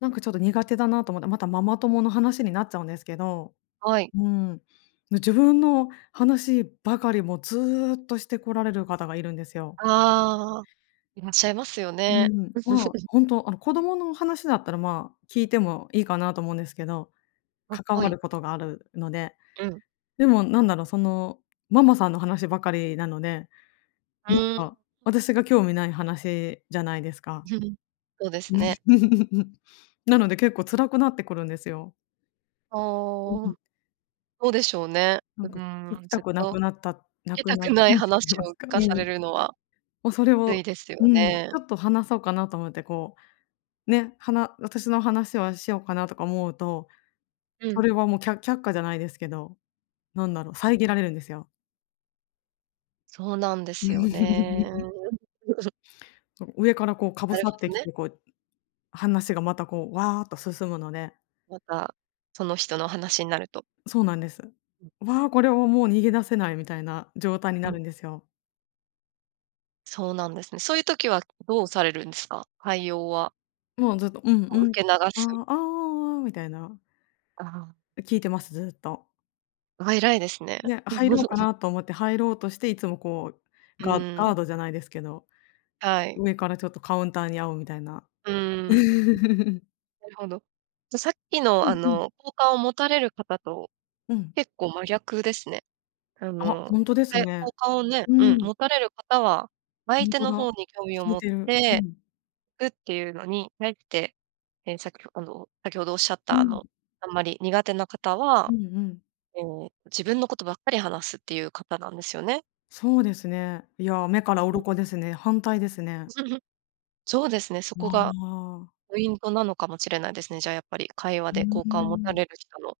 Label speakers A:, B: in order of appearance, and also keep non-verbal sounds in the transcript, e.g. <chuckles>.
A: なんかちょっと苦手だなと思って。またママ友の話になっちゃうんですけど。
B: はい。
A: うーん。自分の話ばかり、もうずっとしてこられる方がいるんですよ。
B: ああ。いらっしゃいますよ
A: う
B: ね。
A: ん。まあ、
B: <laughs>
A: ほんと、あの、子供の話だったら、まあ、聞いてもいいかなと思うんですけど、
B: あ、
A: 関
B: は
A: わ
B: い。
A: ることがあるので。
B: うん。
A: でもなんだろう、そのママさんの話ばかりなので、
B: う
A: なん
B: ーん。
A: か私が興味ない話じゃないですか。
B: <chuckles> そうですね。
A: <chuckles> なので、結構辛くなってくるんですよ。
B: あ
A: う
B: あ。うん。
A: ん。
B: そうでしょうね。
A: な
B: う
A: んか、聞
B: ーん、
A: きた
B: ずっ
A: くな
B: と、
A: くなったな
B: 聞き
A: く
B: た
A: な
B: くない
A: <unintelligible>
B: 話
A: す
B: を聞
A: か、う
B: かさ
A: ー
B: れ
A: ん。
B: るのは、
A: も、それ
B: つい
A: を、
B: ですよ
A: うん。ち
B: ね。
A: ょっと話そうかなと思ってこう、ね、はな私の話をしようかなとか思うと、
B: う
A: そ
B: ん。
A: れはもう、きゃ却下じゃないですけど、なんだろう遮られるんですよ。
B: そうなんですよね。
A: <chuckles>
B: <chuckles>
A: そう、上からこうかぶ
B: なる
A: さっ
B: ほ
A: て
B: ど
A: き
B: ね。
A: て、こう話が、またこう、ワーッと進むので。
B: また、その人の話になると。
A: そうなんです。
B: うん。
A: わ、これはもう逃げ出せないみたいな状態に
B: う
A: な
B: ん。
A: るんですよ。
B: そうなんですね。そういう時はどうされるんですか？対応は。
A: もうずっと、うん
B: も
A: う
B: う
A: んっ
B: 受け流
A: て。あ、
B: す。
A: ああ、ああ、ああ、みたいな。
B: ああ。
A: 聞いてます、ずっと。
B: あ、偉いですね。
A: ね、入ろうか
B: <chuckles>
A: なと思って、入ろうとして、いつもこう
B: う
A: ガ
B: ー
A: ガー
B: ん。
A: ドじゃないですけど、
B: はい。
A: 上からちょっとカウンターに遭う、みたいな。
B: うーん。
A: <chuckles>
B: なるほど。じゃ、さっき
A: う
B: の、あ
A: んうん。
B: の、好感を持たれる方と、
A: うん。
B: 結構真逆ですね。あ
A: あ、
B: の、
A: ほんとで
B: は
A: す
B: や
A: ね。
B: 好感をね、
A: う
B: うん。
A: ん。
B: 持たれる方は、
A: ほ
B: 相
A: ん
B: 手
A: と
B: の
A: だ。
B: 方に興味を
A: 聞い
B: 持っ
A: てる。う
B: て、
A: ん。
B: いくっていうのに、ねって。ね、さっきあの、先程おっしゃっ
A: う
B: た、あ
A: ん。
B: の、あんまり苦手な方
A: う
B: は、
A: んうん。
B: ええ、自分のことばっかり話すっていう方なんですよね。
A: そうですね。いや、目から
B: うん。
A: 鱗ですね。反対ですね。
B: <chuckles> そうですね。そ
A: ま
B: こが
A: あ。
B: ポイントなのかもしれないですね。じゃあ、やっぱり、会話
A: う
B: で
A: ー
B: 好感を持た
A: ん。
B: れる人の。